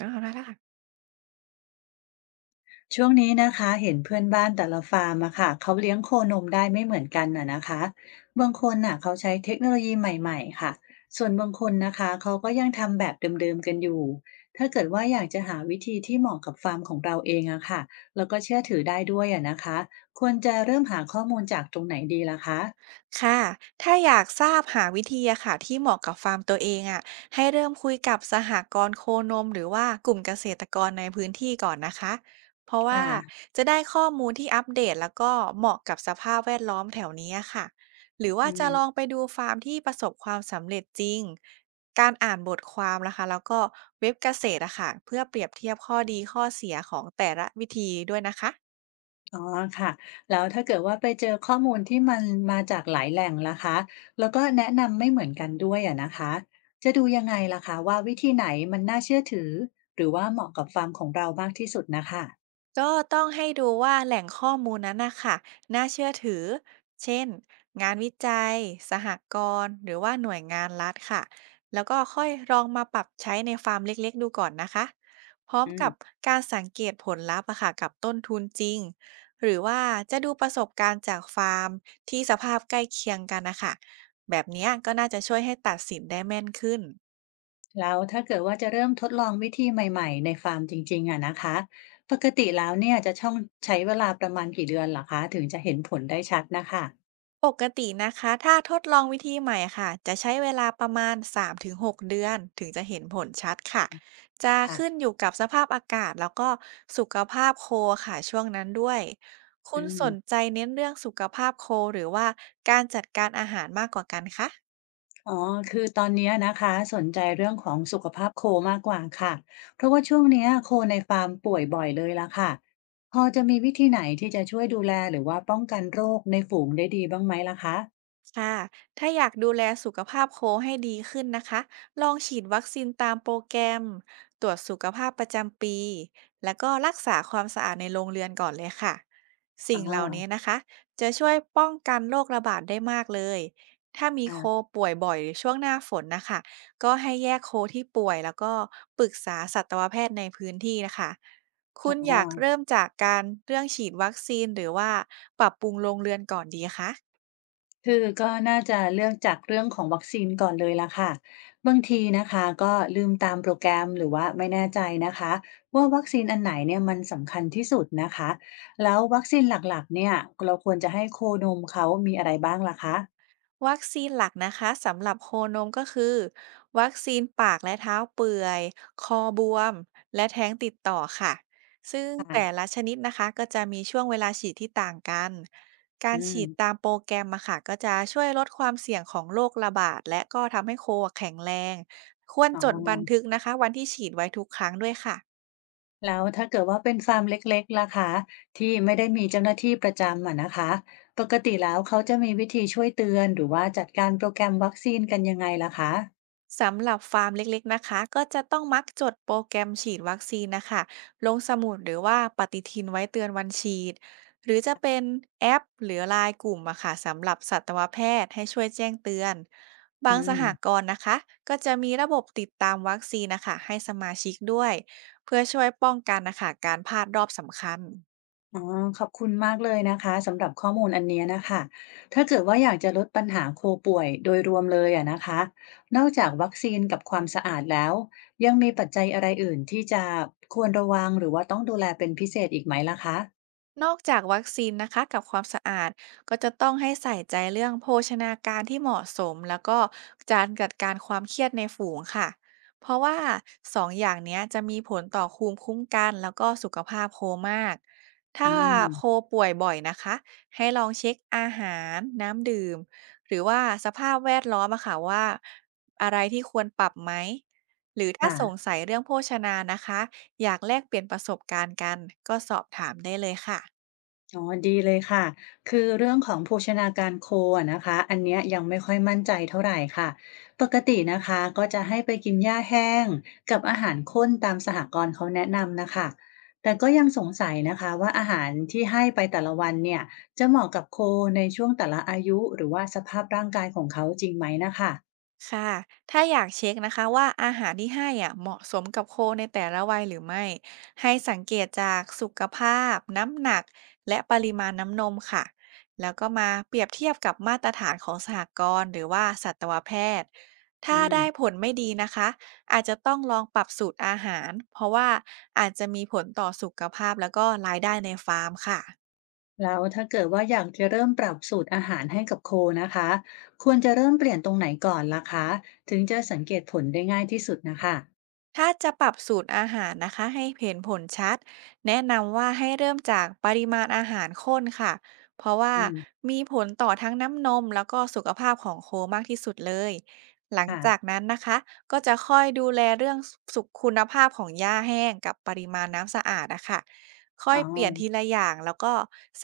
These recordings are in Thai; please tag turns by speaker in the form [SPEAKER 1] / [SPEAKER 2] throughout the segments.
[SPEAKER 1] อาได้ค่ะ
[SPEAKER 2] ช่วงนี้นะคะเห็นเพื่อนบ้านแต่ละฟาร์มอะค่ะเขาเลี้ยงโคนมได้ไม่เหมือนกันอะนะคะบางคนน่ะเขาใช้เทคโนโลยีใหม่ๆค่ะส่วนบางคนนะคะเขาก็ยังทำแบบเดิมๆกันอยู่ถ้าเกิดว่าอยากจะหาวิธีที่เหมาะกับฟาร์มของเราเองอะค่ะแล้วก็เชื่อถือได้ด้วยอะนะคะควรจะเริ่มหาข้อมูลจากตรงไหนดีล่ะคะ
[SPEAKER 1] ค่ะถ้าอยากทราบหาวิธีอะค่ะที่เหมาะกับฟาร์มตัวเองอะให้เริ่มคุยกับสหกรณ์โคนมหรือว่ากลุ่มเกษตรกรในพื้นที่ก่อนนะคะเพราะว่า
[SPEAKER 2] ค่ะ
[SPEAKER 1] จะได้ข้อมูลที่อัปเดตแล้วก็เหมาะกับสภาพแวดล้อมแถวนี้อะค่ะหรือว่า
[SPEAKER 2] อื
[SPEAKER 1] จะลอง
[SPEAKER 2] ม
[SPEAKER 1] ไปดูฟาร์มที่ประสบความสำเร็จจริง การอ่านบทความนะคะแล้วก็เว็บเกษตรอะค่ะเพื่อเปรียบเทียบข้อดีข้อเสียของแต่ละวิธีด้วยนะคะ
[SPEAKER 2] อ๋อค่ะแล้วถ้าเกิดว่าไปเจอข้อมูลที่มันมาจากหลายแหล่งล่ะคะแล้วก็แนะนำไม่เหมือนกันด้วยอะนะคะจะดูยังไงล่ะคะว่าวิธีไหนมันน่าเชื่อถือหรือว่าเหมาะกับฟาร์มของเรามากที่สุดนะคะ
[SPEAKER 1] ก็ต้องให้ดูว่าแหล่งข้อมูลนั้นนะคะน่าเชื่อถือเช่นงานวิจัยสหกรณ์หรือว่าหน่วยงานรัฐค่ะแล้วก็ค่อยลองมาปรับใช้ในฟาร์มเล็กๆดูก่อนนะคะพร้อม
[SPEAKER 2] อืม
[SPEAKER 1] กับการสังเกตผลลัพธ์อะค่ะกับต้นทุนจริงหรือว่าจะดูประสบการณ์จากฟาร์มที่สภาพใกล้เคียงกันนะคะแบบเนี้ยก็น่าจะช่วยให้ตัดสินได้แม่นขึ้น
[SPEAKER 2] แล้วถ้าเกิดว่าจะเริ่มทดลองวิธีใหม่ๆในฟาร์มจริงๆอะนะคะปกติแล้วเนี่ยจะช่องใช้เวลาประมาณกี่เดือนล่ะคะถึงจะเห็นผลได้ชัดนะคะ
[SPEAKER 1] ปกตินะคะถ้าทดลองวิธีใหม่ค่ะจะใช้เวลาประมาณ3-6เดือนถึงจะเห็นผลชัดค่ะจะ
[SPEAKER 2] ค่ะ
[SPEAKER 1] ขึ้นอยู่กับสภาพอากาศแล้วก็สุขภาพโคค่ะช่วงนั้นด้วยคุ
[SPEAKER 2] อื
[SPEAKER 1] ณ
[SPEAKER 2] ม
[SPEAKER 1] สนใจเน้นเรื่องสุขภาพโคหรือว่าการจัดการอาหารมากกว่ากันคะ
[SPEAKER 2] อ๋อ คือตอนเนี้ยนะคะสนใจเรื่องของสุขภาพโคมากกว่าค่ะ เพราะว่าช่วงเนี้ยโคในฟาร์มป่วยบ่อยเลยละค่ะ พอจะมีวิธีไหนที่จะช่วยดูแลหรือว่าป้องกันโรคในฝูงได้ดีบ้างไหมล่ะคะ
[SPEAKER 1] ค่ะถ้าอยากดูแลสุขภาพโคให้ดีขึ้นนะคะ ลองฉีดวัคซีนตามโปรแกรมตรวจสุขภาพประจำปี แล้วก็รักษาความสะอาดในโรงเรือนก่อนเลยค่ะ
[SPEAKER 2] อ๋
[SPEAKER 1] สิ่
[SPEAKER 2] อ
[SPEAKER 1] งเหล่านี้นะคะ จะช่วยป้องกันโรคระบาดได้มากเลย ถ้ามี
[SPEAKER 2] ค่ะ
[SPEAKER 1] โคป่วยบ่อยหรือช่วงหน้าฝนนะคะก็ให้แยกโคที่ป่วยแล้วก็ปรึกษาสัตวแพทย์ในพื้นที่นะคะคุณอ
[SPEAKER 2] อ๋อ
[SPEAKER 1] ยากเริ่มจากการเรื่องฉีดวัคซีนหรือว่าปรับปรุงโรงเรือนก่อนดีคะ
[SPEAKER 2] คือก็น่าจะเลือกจากเรื่องของวัคซีนก่อนเลยล่ะค่ะบางทีนะคะก็ลืมตามโปรแกรมหรือว่าไม่แน่ใจนะคะว่าวัคซีนอันไหนเนี่ยมันสำคัญที่สุดนะคะแล้ววัคซีนหลักๆเนี่ยเราควรจะให้โคนมเขามีอะไรบ้างล่ะคะ
[SPEAKER 1] วัคซีนหลักนะคะสำหรับโคนมก็คือวัคซีนปากและเท้าเปื่อยคอบวมและแท้งติดต่อค่ะซึ่งแต่
[SPEAKER 2] ค่ะ
[SPEAKER 1] ละชนิดนะคะก็จะมีช่วงเวลาฉีดที่ต่างกันกา
[SPEAKER 2] อื
[SPEAKER 1] รฉีด
[SPEAKER 2] ม
[SPEAKER 1] ตามโปรแกรมมาค่ะก็จะช่วยลดความเสี่ยงของโรคระบาดและก็ทำให้โคแข็งแรงควร
[SPEAKER 2] อ๋อ
[SPEAKER 1] จดบันทึกนะคะวันที่ฉีดไว้ทุกครั้งด้วยค่ะ
[SPEAKER 2] แล้วถ้าเกิดว่าเป็นฟาร์มเล็กๆล่ะคะที่ไม่ได้มีเจ้าหน้าที่ประจำอะนะคะปกติแล้วเขาจะมีวิธีช่วยเตือนหรือว่าจัดการโปรแกรมวัคซีนกันยังไงล่ะคะ
[SPEAKER 1] สำหรับฟาร์มเล็กๆนะคะก็จะต้องมักจดโปรแกรมฉีดวัคซีนนะคะลงสมุดหรือว่าปฏิทินไว้เตือนวันฉีดหรือจะเป็นแอปหรือไลน์กลุ่มอะค่ะสำหรับสัตวแพทย์ให้ช่วยแจ้งเตือน
[SPEAKER 2] อื
[SPEAKER 1] บางสห
[SPEAKER 2] ม
[SPEAKER 1] กรณ์นะคะก็จะมีระบบติดตามวัคซีนนะคะให้สมาชิกด้วยเพื่อช่วยป้องกันนะคะการพลาดรอบสำคัญ
[SPEAKER 2] อ๋อขอบคุณมากเลยนะคะสำหรับข้อมูลอันเนี้ยนะคะ ถ้าเกิดว่าอยากจะลดปัญหาโคป่วยโดยรวมเลยอะนะคะนอกจากวัคซีนกับความสะอาดแล้ว ยังมีปัจจัยอะไรอื่นที่จะควรระวังหรือว่าต้องดูแลเป็นพิเศษอีกไหมล่ะคะ
[SPEAKER 1] นอกจากวัคซีนนะคะกับความสะอาดก็จะต้องให้ใส่ใจเรื่องโภชนาการที่เหมาะสมแล้วก็การจัดการความเครียดในฝูงค่ะเพราะว่าสองอย่างเนี้ยจะมีผลต่อภูมิคุ้มกันแล้วก็สุขภาพโคมากถ้า
[SPEAKER 2] อืม
[SPEAKER 1] โคป่วยบ่อยนะคะให้ลองเช็คอาหารน้ำดื่มหรือว่าสภาพแวดล้อมอะค่ะว่าอะไรที่ควรปรับไหมหรือถ้าสง
[SPEAKER 2] ค่ะ
[SPEAKER 1] สัยเรื่องโภชนานะคะ อยากแลกเปลี่ยนประสบการณ์กันก็สอบถามได้เลยค่ะ
[SPEAKER 2] อ๋อดีเลยค่ะ คือเรื่องของโภชนาการโคอะนะคะอันเนี้ยยังไม่ค่อยมั่นใจเท่าไหร่ค่ะปกตินะคะก็จะให้ไปกินหญ้าแห้งกับอาหารข้นตามสหกรณ์เขาแนะนำนะคะแต่ก็ยังสงสัยนะคะว่าอาหารที่ให้ไปแต่ละวันเนี่ยจะเหมาะกับโคในช่วงแต่ละอายุหรือว่าสภาพร่างกายของเขาจริงไหมนะคะ
[SPEAKER 1] ค่ะถ้าอยากเช็คนะคะว่าอาหารที่ให้อ่ะเหมาะสมกับโคในแต่ละวัยหรือไม่ ให้สังเกตจากสุขภาพน้ำหนักและปริมาณน้ำนมค่ะ แล้วก็มาเปรียบเทียบกับมาตรฐานของสหกรณ์หรือว่าสัตวแพทย์ ถ้า
[SPEAKER 2] อื
[SPEAKER 1] ได้ผ
[SPEAKER 2] ม
[SPEAKER 1] ลไม่ดีนะคะอาจจะต้องลองปรับสูตรอาหารเพราะว่าอาจจะมีผลต่อสุขภาพแล้วก็รายได้ในฟาร์มค่ะ
[SPEAKER 2] แล้วถ้าเกิดว่าอยากจะเริ่มปรับสูตรอาหารให้กับโคนะคะควรจะเริ่มเปลี่ยนตรงไหนก่อนล่ะคะถึงจะสังเกตผลได้ง่ายที่สุดนะคะ
[SPEAKER 1] ถ้าจะปรับสูตรอาหารนะคะให้เห็นผลชัด แนะนำว่าให้เริ่มจากปริมาณอาหารข้นค่ะ เพราะว่า
[SPEAKER 2] อืม
[SPEAKER 1] มีผลต่อทั้งน้ำนมแล้วก็สุขภาพของโคมากที่สุดเลย หลังจาก
[SPEAKER 2] ค่ะ
[SPEAKER 1] นั้นนะคะก็จะค่อยดูแลเรื่องสุขคุณภาพของหญ้าแห้งกับปริมาณน้ำสะอาดนะคะค่อ
[SPEAKER 2] อ๋
[SPEAKER 1] ย
[SPEAKER 2] อ
[SPEAKER 1] เปลี่ยนทีละอย่างแล้วก็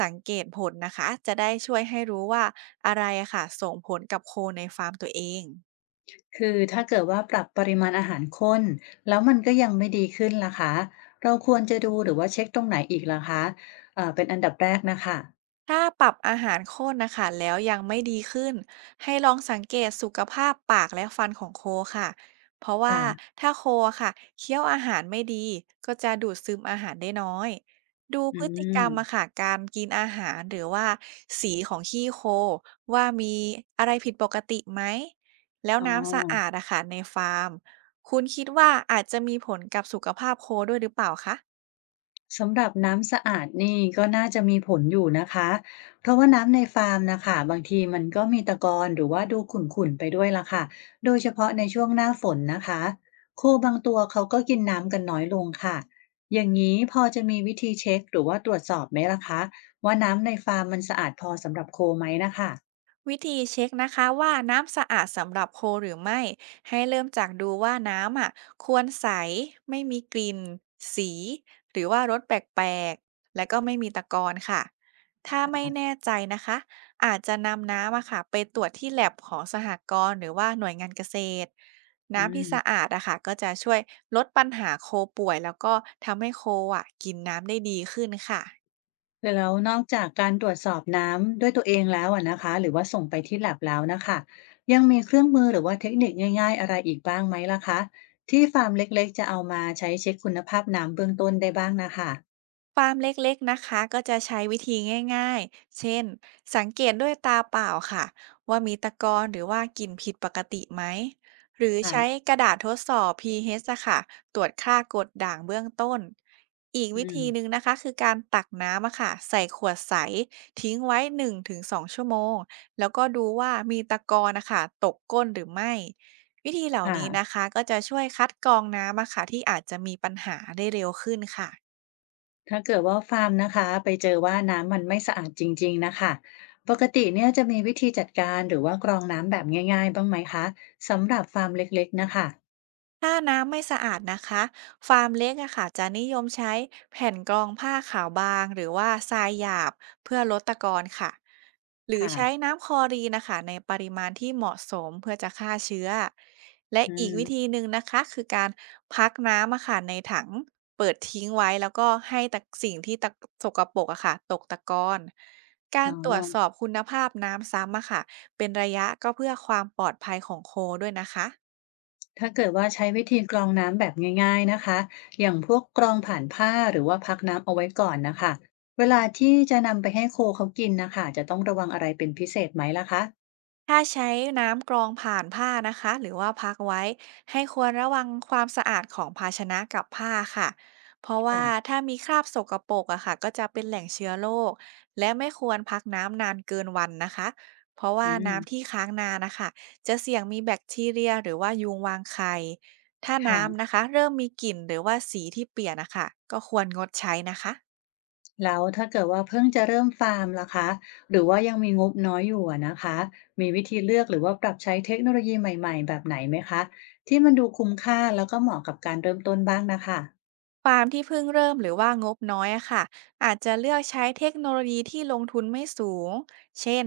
[SPEAKER 1] สังเกตผลนะคะ จะได้ช่วยให้รู้ว่าอะไรอะค่ะส่งผลกับโคในฟาร์มตัวเอง
[SPEAKER 2] คือถ้าเกิดว่าปรับปริมาณอาหารข้นแล้วมันก็ยังไม่ดีขึ้นล่ะคะเราควรจะดูหรือว่าเช็คตรงไหนอีกล่ะคะเป็นอันดับแรกนะคะ
[SPEAKER 1] ถ้าปรับอาหารข้นนะคะแล้วยังไม่ดีขึ้นให้ลองสังเกตสุขภาพปากและฟันของโคค่ะเพราะว่า
[SPEAKER 2] ค่ะ
[SPEAKER 1] ถ้าโคค่ะเคี้ยวอาหารไม่ดีก็จะดูดซึมอาหารได้น้อยดู
[SPEAKER 2] อื
[SPEAKER 1] พฤติกรรมอะ
[SPEAKER 2] ม
[SPEAKER 1] ค่ะการกินอาหารหรือว่าสีของขี้โคว่ามีอะไรผิดปกติไหมแล้ว
[SPEAKER 2] อ๋อ
[SPEAKER 1] น้ำสะอาดอะค่ะในฟาร์มคุณคิดว่าอาจจะมีผลกับสุขภาพโคด้วยหรือเปล่าคะ
[SPEAKER 2] สำหรับน้ำสะอาดนี่ก็น่าจะมีผลอยู่นะคะเพราะว่าน้ำในฟาร์มนะคะบางทีมันก็มีตะกอนหรือว่าดูขุ่นๆไปด้วยละค่ะโดยเฉพาะในช่วงหน้าฝนนะคะโคบางตัวเขาก็กินน้ำกันน้อยลงค่ะอย่างนี้พอจะมีวิธีเช็คหรือว่าตรวจสอบไหมล่ะคะว่าน้ำในฟาร์มมันสะอาดพอสำหรับโคไหมนะคะ
[SPEAKER 1] วิธีเช็คนะคะว่าน้ำสะอาดสำหรับโคหรือไม่ให้เริ่มจากดูว่าน้ำอ่ะควรใสไม่มีกลิ่นสีหรือว่ารสแปลกๆและก็ไม่มีตะกอนค่ะถ้าไม่แน่ใจนะคะอาจจะนำน้ำอะค่ะไปตรวจที่แลบของสหกรณ์หรือว่าหน่วยงานเกษตร
[SPEAKER 2] อื
[SPEAKER 1] น้ำที่
[SPEAKER 2] ม
[SPEAKER 1] สะอาดอะค่ะก็จะช่วยลดปัญหาโคป่วยแล้วก็ทำให้โคอ่ะกินน้ำได้ดีขึ้นค่ะ
[SPEAKER 2] แล้วนอกจากการตรวจสอบน้ำด้วยตัวเองแล้วอะนะคะหรือว่าส่งไปที่ lab แล้วนะคะยังมีเครื่องมือหรือว่าเทคนิคง่ายๆอะไรอีกบ้างไหมล่ะคะที่ฟาร์มเล็กๆจะเอามาใช้เช็คคุณภาพน้ำเบื้องต้นได้บ้างนะคะ
[SPEAKER 1] ฟาร์มเล็กๆนะคะก็จะใช้วิธีง่ายๆเช่นสังเกตด้วยตาเปล่าค่ะว่ามีตะกอนหรือว่ากลิ่นผิดปกติไหมหรือ
[SPEAKER 2] ค่ะ
[SPEAKER 1] ใช้กระดาษทดสอบ pH อชอะค่ะตรวจค่ากรดด่างเบื้องต้นอีกวิ
[SPEAKER 2] อืม
[SPEAKER 1] ธีหนึ่งนะคะคือการตักน้ำอะค่ะใส่ขวดใสทิ้งไว้1-2ชั่วโมงแล้วก็ดูว่ามีตะกอนนะคะตกก้นหรือไม่วิธีเหล่านี้นะ
[SPEAKER 2] ค่ะ
[SPEAKER 1] คะก็จะช่วยคัดกรองน้ำอะค่ะที่อาจจะมีปัญหาได้เร็วขึ้นค่ะ
[SPEAKER 2] ถ้าเกิดว่าฟาร์มนะคะไปเจอว่าน้ำมันไม่สะอาดจริงๆนะคะปกติเนี่ยจะมีวิธีจัดการหรือว่ากรองน้ำแบบง่ายๆบ้างไหมคะสำหรับฟาร์มเล็กๆนะคะ
[SPEAKER 1] ถ้าน้ำไม่สะอาดนะคะฟาร์มเล็กอะค่ะจะนิยมใช้แผ่นกรองผ้าขาวบางหรือว่าทรายหยาบเพื่อลดตะกอนค่ะหรือ
[SPEAKER 2] ค่ะ
[SPEAKER 1] ใช้น้ำคลอรีนนะคะในปริมาณที่เหมาะสมเพื่อจะฆ่าเชื้อและ
[SPEAKER 2] อื
[SPEAKER 1] อีก
[SPEAKER 2] ม
[SPEAKER 1] วิธีหนึ่งนะคะคือการพักน้ำอะค่ะในถังเปิดทิ้งไว้แล้วก็ให้สิ่งที่สกปรกอะค่ะตกตะกอนการ
[SPEAKER 2] อ๋อ
[SPEAKER 1] ตรวจสอบคุณภาพน้ำซ้ำอะค่ะเป็นระยะก็เพื่อความปลอดภัยของโคด้วยนะคะ
[SPEAKER 2] ถ้าเกิดว่าใช้วิธีกรองน้ำแบบง่ายๆนะคะอย่างพวกกรองผ่านผ้าหรือว่าพักน้ำเอาไว้ก่อนนะคะเวลาที่จะนำไปให้โคเขากินนะคะจะต้องระวังอะไรเป็นพิเศษไหมล่ะคะ
[SPEAKER 1] ถ้าใช้น้ำกรองผ่านผ้านะคะหรือว่าพักไว้ให้ควรระวังความสะอาดของภาชนะกับผ้าค่ะเพราะว่า
[SPEAKER 2] ค่ะ
[SPEAKER 1] ถ้ามีคราบสกปรกอะค่ะก็จะเป็นแหล่งเชื้อโรคและไม่ควรพักน้ำนานเกินวันนะคะเพราะ
[SPEAKER 2] อื
[SPEAKER 1] ว่าน้ำที่
[SPEAKER 2] ม
[SPEAKER 1] ค้างนานนะคะจะเสี่ยงมีแบคทีเรียหรือว่ายุงวางไข่ถ้า
[SPEAKER 2] ค่ะ
[SPEAKER 1] น้ำนะคะเริ่มมีกลิ่นหรือว่าสีที่เปลี่ยนนะคะก็ควรงดใช้นะคะ
[SPEAKER 2] แล้วถ้าเกิดว่าเพิ่งจะเริ่มฟาร์มล่ะคะหรือว่ายังมีงบน้อยอยู่อะนะคะมีวิธีเลือกหรือว่าปรับใช้เทคโนโลยีใหม่ๆแบบไหนไหมคะที่มันดูคุ้มค่าแล้วก็เหมาะกับการเริ่มต้นบ้างนะคะ
[SPEAKER 1] ฟาร์มที่เพิ่งเริ่มหรือว่างบน้อยอะค่ะอาจจะเลือกใช้เทคโนโลยีที่ลงทุนไม่สูงเช่น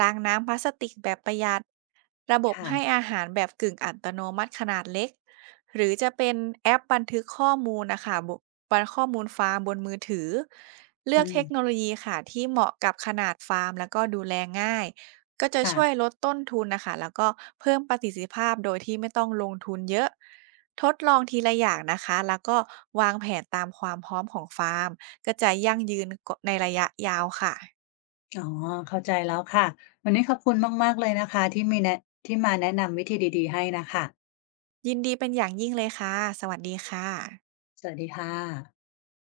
[SPEAKER 1] ล้างน้ำพลาสติกแบบประหยัดระบบให้
[SPEAKER 2] ค่ะ
[SPEAKER 1] อาหารแบบกึ่งอัตโนมัติขนาดเล็กหรือจะเป็นแอปบันทึกข้อมูลนะคะบันข้อมูลฟาร์มบนมือถือเลื
[SPEAKER 2] อื
[SPEAKER 1] อกเทคโน
[SPEAKER 2] ม
[SPEAKER 1] โลยีค่ะที่เหมาะกับขนาดฟาร์มแล้วก็ดูแลง่าย ก็จะ
[SPEAKER 2] ค่ะ
[SPEAKER 1] ช่วยลดต้นทุนนะคะแล้วก็เพิ่มประสิทธิภาพโดยที่ไม่ต้องลงทุนเยอะทดลองทีละอย่างนะคะแล้วก็วางแผนตามความพร้อมของฟาร์มก็จะยั่งยืนในระยะยาวค่ะ
[SPEAKER 2] อ๋อ เข้าใจแล้วค่ะ วันนี้ขอบคุณมากๆเลยนะคะที่มาแนะนำวิธีดีๆให้น่ะค่ะ
[SPEAKER 1] ยินดีเป็นอย่างยิ่งเลยค่ะสวัสดีค่ะ
[SPEAKER 2] สวัสดีค่ะ